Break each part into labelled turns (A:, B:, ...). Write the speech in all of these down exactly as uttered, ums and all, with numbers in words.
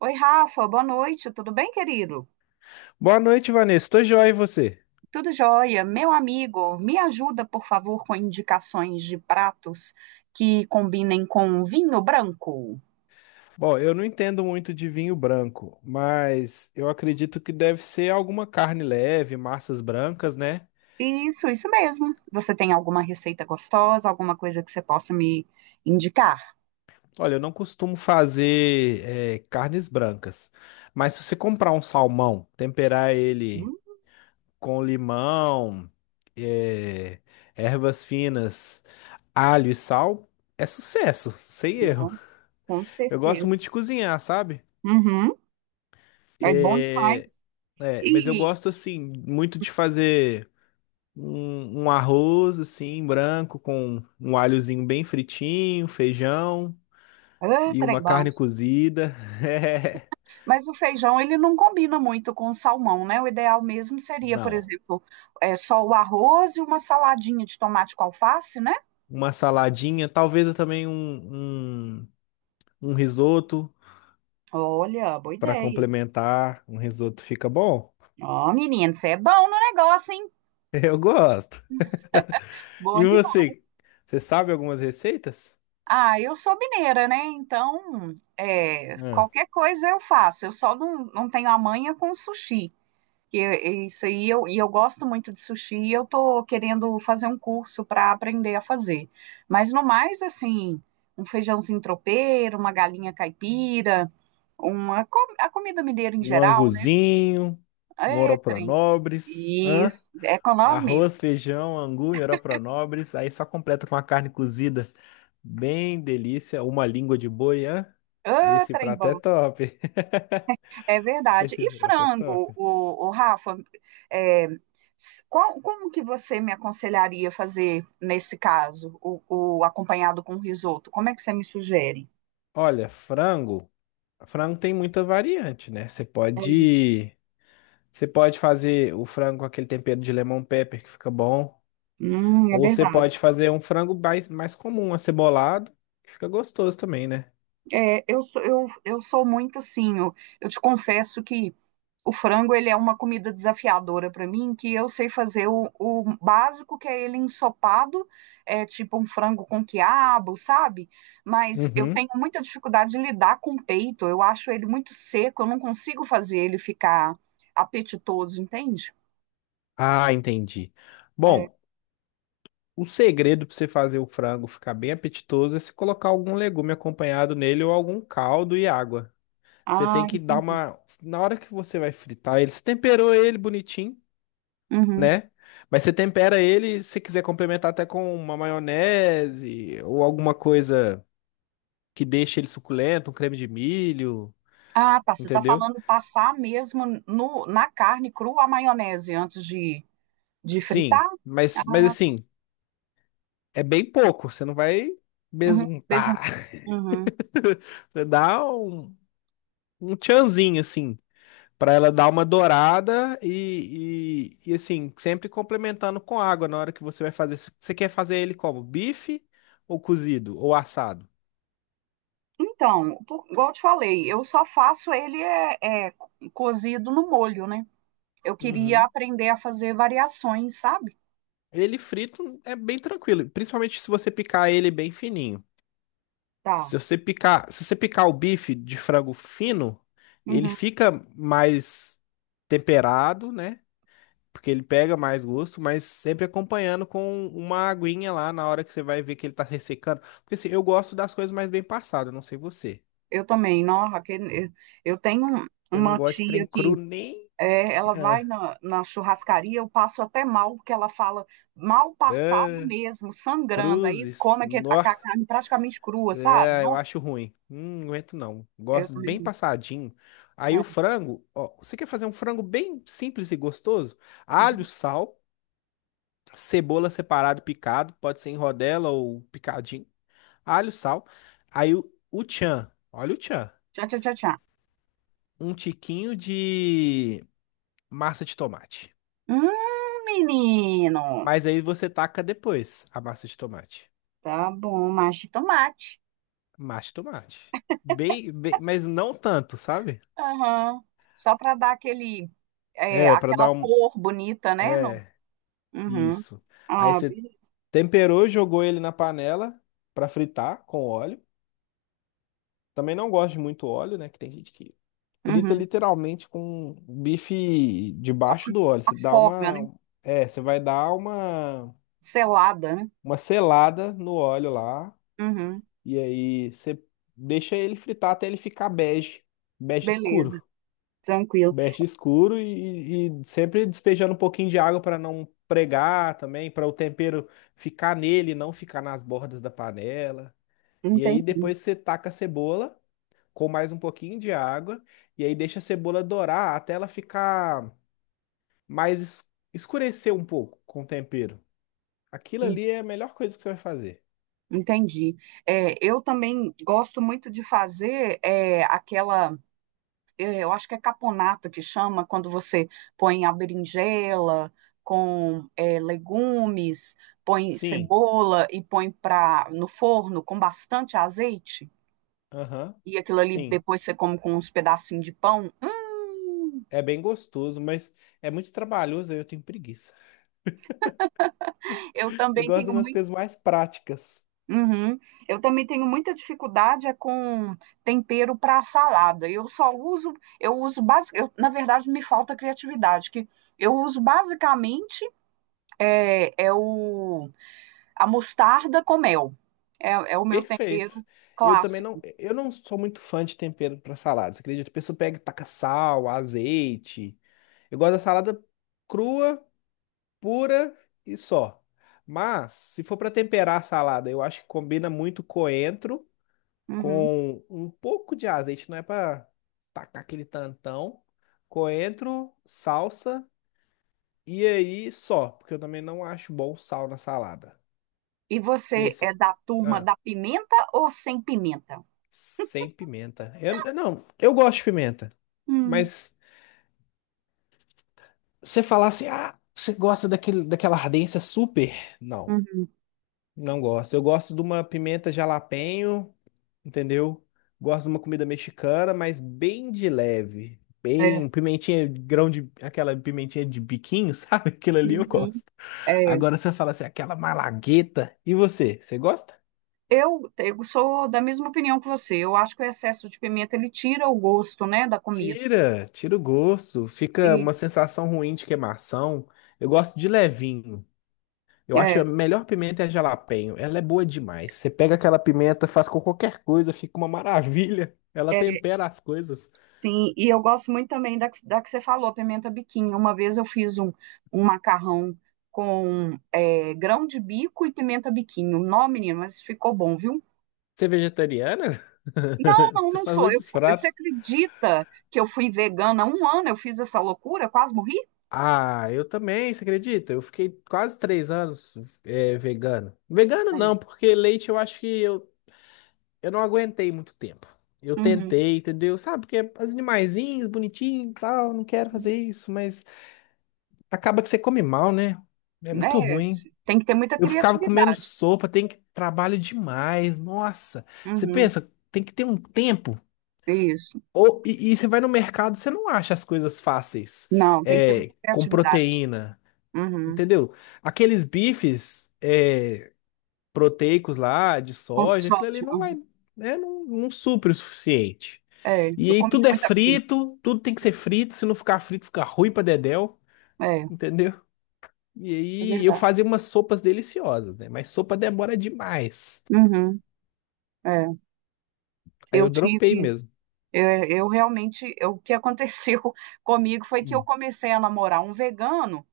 A: Oi, Rafa, boa noite, tudo bem, querido?
B: Boa noite, Vanessa. Tô joia e você?
A: Tudo jóia. Meu amigo, me ajuda, por favor, com indicações de pratos que combinem com vinho branco.
B: Bom, eu não entendo muito de vinho branco, mas eu acredito que deve ser alguma carne leve, massas brancas, né?
A: Isso, isso mesmo. Você tem alguma receita gostosa, alguma coisa que você possa me indicar?
B: Olha, eu não costumo fazer eh, carnes brancas, mas se você comprar um salmão, temperar ele
A: Hum,
B: com limão, eh, ervas finas, alho e sal, é sucesso, sem erro.
A: não, com
B: Eu gosto
A: certeza.
B: muito de cozinhar, sabe?
A: Uhum, é bom
B: Eh,
A: demais.
B: é, mas eu
A: E,
B: gosto assim muito de fazer. um, um arroz assim, branco, com um alhozinho bem fritinho, feijão
A: ah,
B: e
A: trem
B: uma
A: bom.
B: carne cozida. É,
A: Mas o feijão, ele não combina muito com o salmão, né? O ideal mesmo seria, por
B: não.
A: exemplo, é, só o arroz e uma saladinha de tomate com alface, né?
B: Uma saladinha, talvez também um, um, um risoto
A: Olha, boa
B: para
A: ideia.
B: complementar. Um risoto fica bom?
A: Ó, menino, você é bom no negócio, hein?
B: Eu gosto.
A: Bom
B: E
A: demais.
B: você? Você sabe algumas receitas?
A: Ah, eu sou mineira, né? Então, é,
B: Hã?
A: qualquer coisa eu faço. Eu só não, não tenho a manha com sushi. que é isso aí eu, e eu gosto muito de sushi e eu tô querendo fazer um curso para aprender a fazer. Mas no mais, assim, um feijãozinho tropeiro, uma galinha caipira, uma co- a comida mineira em
B: Um
A: geral, né?
B: anguzinho, um
A: É, trem.
B: oropronobres, hã?
A: Isso, é com nós mesmo.
B: Arroz, feijão, angu, nobres, aí só completa com uma carne cozida. Bem delícia, uma língua de boi, hã?
A: Ah,
B: Esse
A: trem
B: prato é
A: bom.
B: top.
A: É verdade.
B: Esse
A: E
B: prato é
A: frango,
B: top.
A: o, o Rafa, é, s- qual- como que você me aconselharia fazer nesse caso, o, o acompanhado com risoto? Como é que você me sugere?
B: Olha, frango, frango tem muita variante, né? Você
A: É,
B: pode, você pode fazer o frango com aquele tempero de lemon pepper que fica bom,
A: hum, é
B: ou você
A: verdade.
B: pode fazer um frango mais, mais comum, acebolado, que fica gostoso também, né?
A: É, eu sou, eu, eu sou muito assim, eu, eu te confesso que o frango ele é uma comida desafiadora para mim, que eu sei fazer o, o básico, que é ele ensopado, é tipo um frango com quiabo, sabe? Mas eu tenho
B: Uhum.
A: muita dificuldade de lidar com o peito, eu acho ele muito seco, eu não consigo fazer ele ficar apetitoso, entende?
B: Ah, entendi.
A: É.
B: Bom, o segredo para você fazer o frango ficar bem apetitoso é se colocar algum legume acompanhado nele ou algum caldo e água. Você tem
A: Ah,
B: que dar
A: entendi.
B: uma. Na hora que você vai fritar ele, você temperou ele bonitinho,
A: Uhum.
B: né? Mas você tempera ele, se quiser complementar até com uma maionese ou alguma coisa que deixe ele suculento, um creme de milho,
A: Ah, tá. Você está
B: entendeu?
A: falando passar mesmo no, na carne crua a maionese antes de, de
B: Sim,
A: fritar?
B: mas, mas assim, é bem pouco, você não vai
A: Uhum, fez um-
B: besuntar.
A: Uhum.
B: Você dá um, um tchanzinho assim. Pra ela dar uma dourada e, e, e, assim, sempre complementando com água na hora que você vai fazer. Você quer fazer ele como? Bife ou cozido ou assado?
A: Então, por- igual eu te falei, eu só faço ele é, é, cozido no molho, né? Eu queria
B: Uhum.
A: aprender a fazer variações, sabe?
B: Ele frito é bem tranquilo, principalmente se você picar ele bem fininho.
A: Tá.
B: Se você picar, se você picar o bife de frango fino, ele
A: Uhum.
B: fica mais temperado, né? Porque ele pega mais gosto, mas sempre acompanhando com uma aguinha lá na hora que você vai ver que ele tá ressecando. Porque assim, eu gosto das coisas mais bem passadas, não sei você.
A: Eu também, não, Raquel, eu eu tenho um,
B: Eu não
A: uma
B: gosto de trem
A: tia que
B: cru nem.
A: é, ela vai
B: Ah,
A: na, na churrascaria, eu passo até mal, porque ela fala mal passado
B: ah,
A: mesmo, sangrando. Aí
B: cruzes.
A: come aque- a
B: Nó,
A: ca- carne praticamente crua, sabe?
B: é, eu
A: Não,
B: acho ruim. Hum, não aguento não.
A: eu
B: Gosto bem
A: também
B: passadinho. Aí
A: não.
B: o
A: É.
B: frango, ó, você quer fazer um frango bem simples e gostoso? Alho,
A: uhum.
B: sal, cebola separado, picado, pode ser em rodela ou picadinho. Alho, sal. Aí o, o tchan, olha o tchan.
A: Tchau, tchau, tchau, tchau.
B: Um tiquinho de massa de tomate.
A: Hum, menino.
B: Mas aí você taca depois a massa de tomate.
A: Tá bom, mas de tomate.
B: Massa de tomate. Bem, bem, mas não tanto, sabe?
A: Aham. Só para dar aquele, é,
B: É, pra
A: aquela
B: dar um.
A: cor bonita, né? No...
B: É,
A: Uhum.
B: isso. Aí
A: Ah,
B: você
A: beleza.
B: temperou, jogou ele na panela pra fritar com óleo. Também não gosto de muito óleo, né? Que tem gente que frita
A: Uhum.
B: literalmente com bife debaixo
A: Af-
B: do óleo. Você dá
A: Afoga, né?
B: uma. É, você vai dar uma,
A: Selada, né?
B: uma selada no óleo lá.
A: Uhum.
B: E aí você deixa ele fritar até ele ficar bege, bege
A: Beleza,
B: escuro.
A: tranquilo.
B: Bege escuro e, e sempre despejando um pouquinho de água para não pregar também, para o tempero ficar nele, não ficar nas bordas da panela. E aí
A: Entendi.
B: depois você taca a cebola com mais um pouquinho de água e aí deixa a cebola dourar até ela ficar mais es- escurecer um pouco com o tempero. Aquilo ali é a melhor coisa que você vai fazer.
A: Entendi. É, eu também gosto muito de fazer é, aquela, é, eu acho que é caponata que chama, quando você põe a berinjela com é, legumes, põe
B: Sim.
A: cebola e põe pra, no forno com bastante azeite,
B: Aham.
A: e aquilo ali
B: Sim.
A: depois você come com uns pedacinhos de pão. Hum,
B: É bem gostoso, mas é muito trabalhoso e eu tenho preguiça.
A: eu
B: Eu
A: também
B: gosto de
A: tenho
B: umas
A: muito.
B: coisas mais práticas.
A: Uhum. Eu também tenho muita dificuldade é com tempero para salada. Eu só uso, eu uso basic, eu, na verdade me falta criatividade, que eu uso basicamente é, é o a mostarda com mel. É, é o meu
B: Perfeito.
A: tempero
B: Eu também não,
A: clássico.
B: eu não sou muito fã de tempero para saladas. Acredito, a pessoa pega, e taca sal, azeite. Eu gosto da salada crua, pura e só. Mas se for para temperar a salada, eu acho que combina muito coentro
A: Uhum.
B: com um pouco de azeite, não é para tacar aquele tantão. Coentro, salsa. E aí só, porque eu também não acho bom sal na salada.
A: E
B: E aí
A: você é
B: você.
A: da turma
B: Ah,
A: da pimenta ou sem pimenta?
B: sem pimenta. Eu, eu não, eu gosto de pimenta.
A: Hum.
B: Mas você falar assim, ah, você gosta daquele, daquela ardência super? Não,
A: Uhum.
B: não gosto. Eu gosto de uma pimenta jalapeño, entendeu? Gosto de uma comida mexicana, mas bem de leve.
A: É.
B: Bem, um pimentinha, grão de. Aquela pimentinha de biquinho, sabe? Aquilo ali eu
A: Uhum.
B: gosto.
A: É.
B: Agora você fala assim, aquela malagueta. E você? Você gosta?
A: Eu, eu sou da mesma opinião que você. Eu acho que o excesso de pimenta ele tira o gosto, né, da comida.
B: Tira, tira o gosto. Fica uma
A: Isso.
B: sensação ruim de queimação. Eu gosto de levinho. Eu
A: É,
B: acho a melhor pimenta é a jalapeño. Ela é boa demais. Você pega aquela pimenta, faz com qualquer coisa, fica uma maravilha. Ela
A: é,
B: tempera as coisas.
A: sim. E eu gosto muito também da, que- da que você falou, pimenta biquinho. Uma vez eu fiz um, um macarrão com é, grão de bico e pimenta biquinho. Não, menino, mas ficou bom, viu?
B: Você é vegetariana?
A: Não, não,
B: Você
A: não
B: faz
A: sou. Eu,
B: muitos
A: fu- você
B: pratos.
A: acredita que eu fui vegana há um ano? Eu fiz essa loucura, quase morri?
B: Ah, eu também, você acredita? Eu fiquei quase três anos eh, vegano. Vegano não,
A: É.
B: porque leite eu acho que eu eu não aguentei muito tempo. Eu
A: Uhum.
B: tentei, entendeu? Sabe, porque as animaizinhos, bonitinho e tal, não quero fazer isso, mas acaba que você come mal, né? É muito
A: É,
B: ruim.
A: se- tem que ter muita
B: Eu ficava comendo
A: criatividade.
B: sopa, tem que trabalho demais. Nossa, você
A: Uhum.
B: pensa, tem que ter um tempo.
A: Isso.
B: Ou, e, e você vai no mercado, você não acha as coisas fáceis,
A: Não, tem que ter muita
B: é, com
A: criatividade.
B: proteína,
A: Uhum.
B: entendeu? Aqueles bifes, é, proteicos lá, de
A: Com
B: soja, aquilo ali
A: soja.
B: não vai, né, não, não supre o suficiente.
A: É,
B: E
A: eu
B: aí
A: comia
B: tudo é
A: muita coisa.
B: frito, tudo tem que ser frito, se não ficar frito fica ruim pra dedéu,
A: É,
B: entendeu? E
A: é
B: aí eu
A: verdade.
B: fazia umas sopas deliciosas, né? Mas sopa demora demais.
A: Uhum, é.
B: Aí
A: Eu
B: eu dropei
A: tive,
B: mesmo.
A: eu, eu realmente, eu- o que aconteceu comigo foi que eu
B: Hum.
A: comecei a namorar um vegano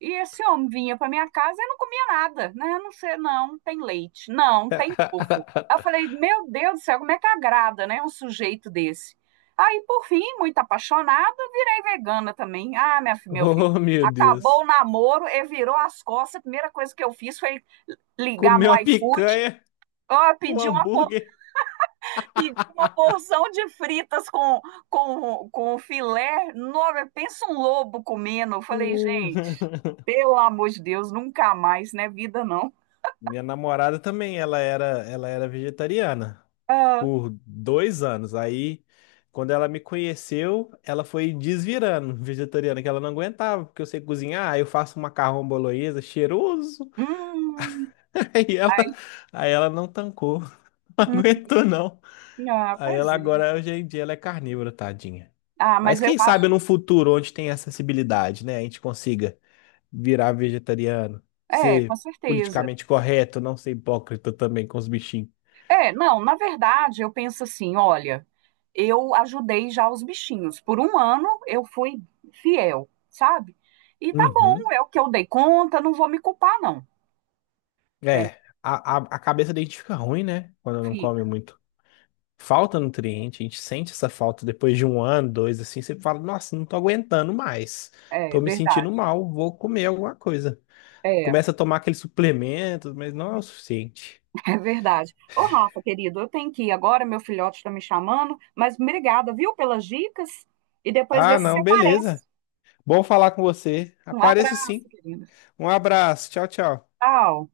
A: e esse homem vinha para minha casa e não comia nada, né? Não sei, não tem leite, não tem ovo. Aí Eu falei, meu Deus do céu, como é que agrada, né? Um sujeito desse. Aí, por fim, muito apaixonada, virei vegana também. Ah, minha, fi- meu filho,
B: Oh, meu
A: acabou
B: Deus.
A: o namoro e virou as costas. A primeira coisa que eu fiz foi ligar
B: Comeu
A: no
B: uma
A: iFood.
B: picanha,
A: Ó,
B: um
A: pedi uma
B: hambúrguer.
A: Pedi uma porção de fritas com, com, com filé. Nossa, pensa um lobo comendo. Eu falei, gente, pelo amor de Deus, nunca mais, né? Vida não.
B: Minha namorada também, ela era, ela era vegetariana
A: Ah,
B: por dois anos. Aí, quando ela me conheceu, ela foi desvirando vegetariana, que ela não aguentava, porque eu sei cozinhar, aí eu faço um macarrão bolonhesa cheiroso.
A: hum,
B: Aí ela,
A: ai,
B: aí ela não tancou, não
A: hum,
B: aguentou não.
A: ah,
B: Aí
A: pois
B: ela
A: é.
B: agora, hoje em dia, ela é carnívora, tadinha.
A: Ah,
B: Mas
A: mas eu
B: quem sabe
A: acho.
B: no futuro, onde tem acessibilidade, né, a gente consiga virar vegetariano,
A: É, com
B: ser
A: certeza.
B: politicamente correto, não ser hipócrita também com os bichinhos.
A: É, não, na verdade, eu penso assim: olha, eu ajudei já os bichinhos. Por um ano eu fui fiel, sabe? E tá bom,
B: Uhum.
A: é o que eu dei conta, não vou me culpar, não.
B: É, a, a, a cabeça da gente fica ruim, né? Quando não come
A: Entendeu?
B: muito. Falta nutriente, a gente sente essa falta depois de um ano, dois, assim, você fala, nossa, não tô aguentando mais.
A: É
B: Tô me sentindo
A: verdade,
B: mal, vou comer alguma coisa.
A: é,
B: Começa a tomar aqueles suplementos, mas não é o suficiente.
A: é verdade. Ô, Rafa, querido, eu tenho que ir agora, meu filhote está me chamando, mas obrigada, viu, pelas dicas? E depois vê
B: Ah,
A: se você
B: não, beleza.
A: aparece.
B: Bom falar com você.
A: Um
B: Apareço
A: abraço,
B: sim.
A: querido.
B: Um abraço, tchau, tchau.
A: Tchau.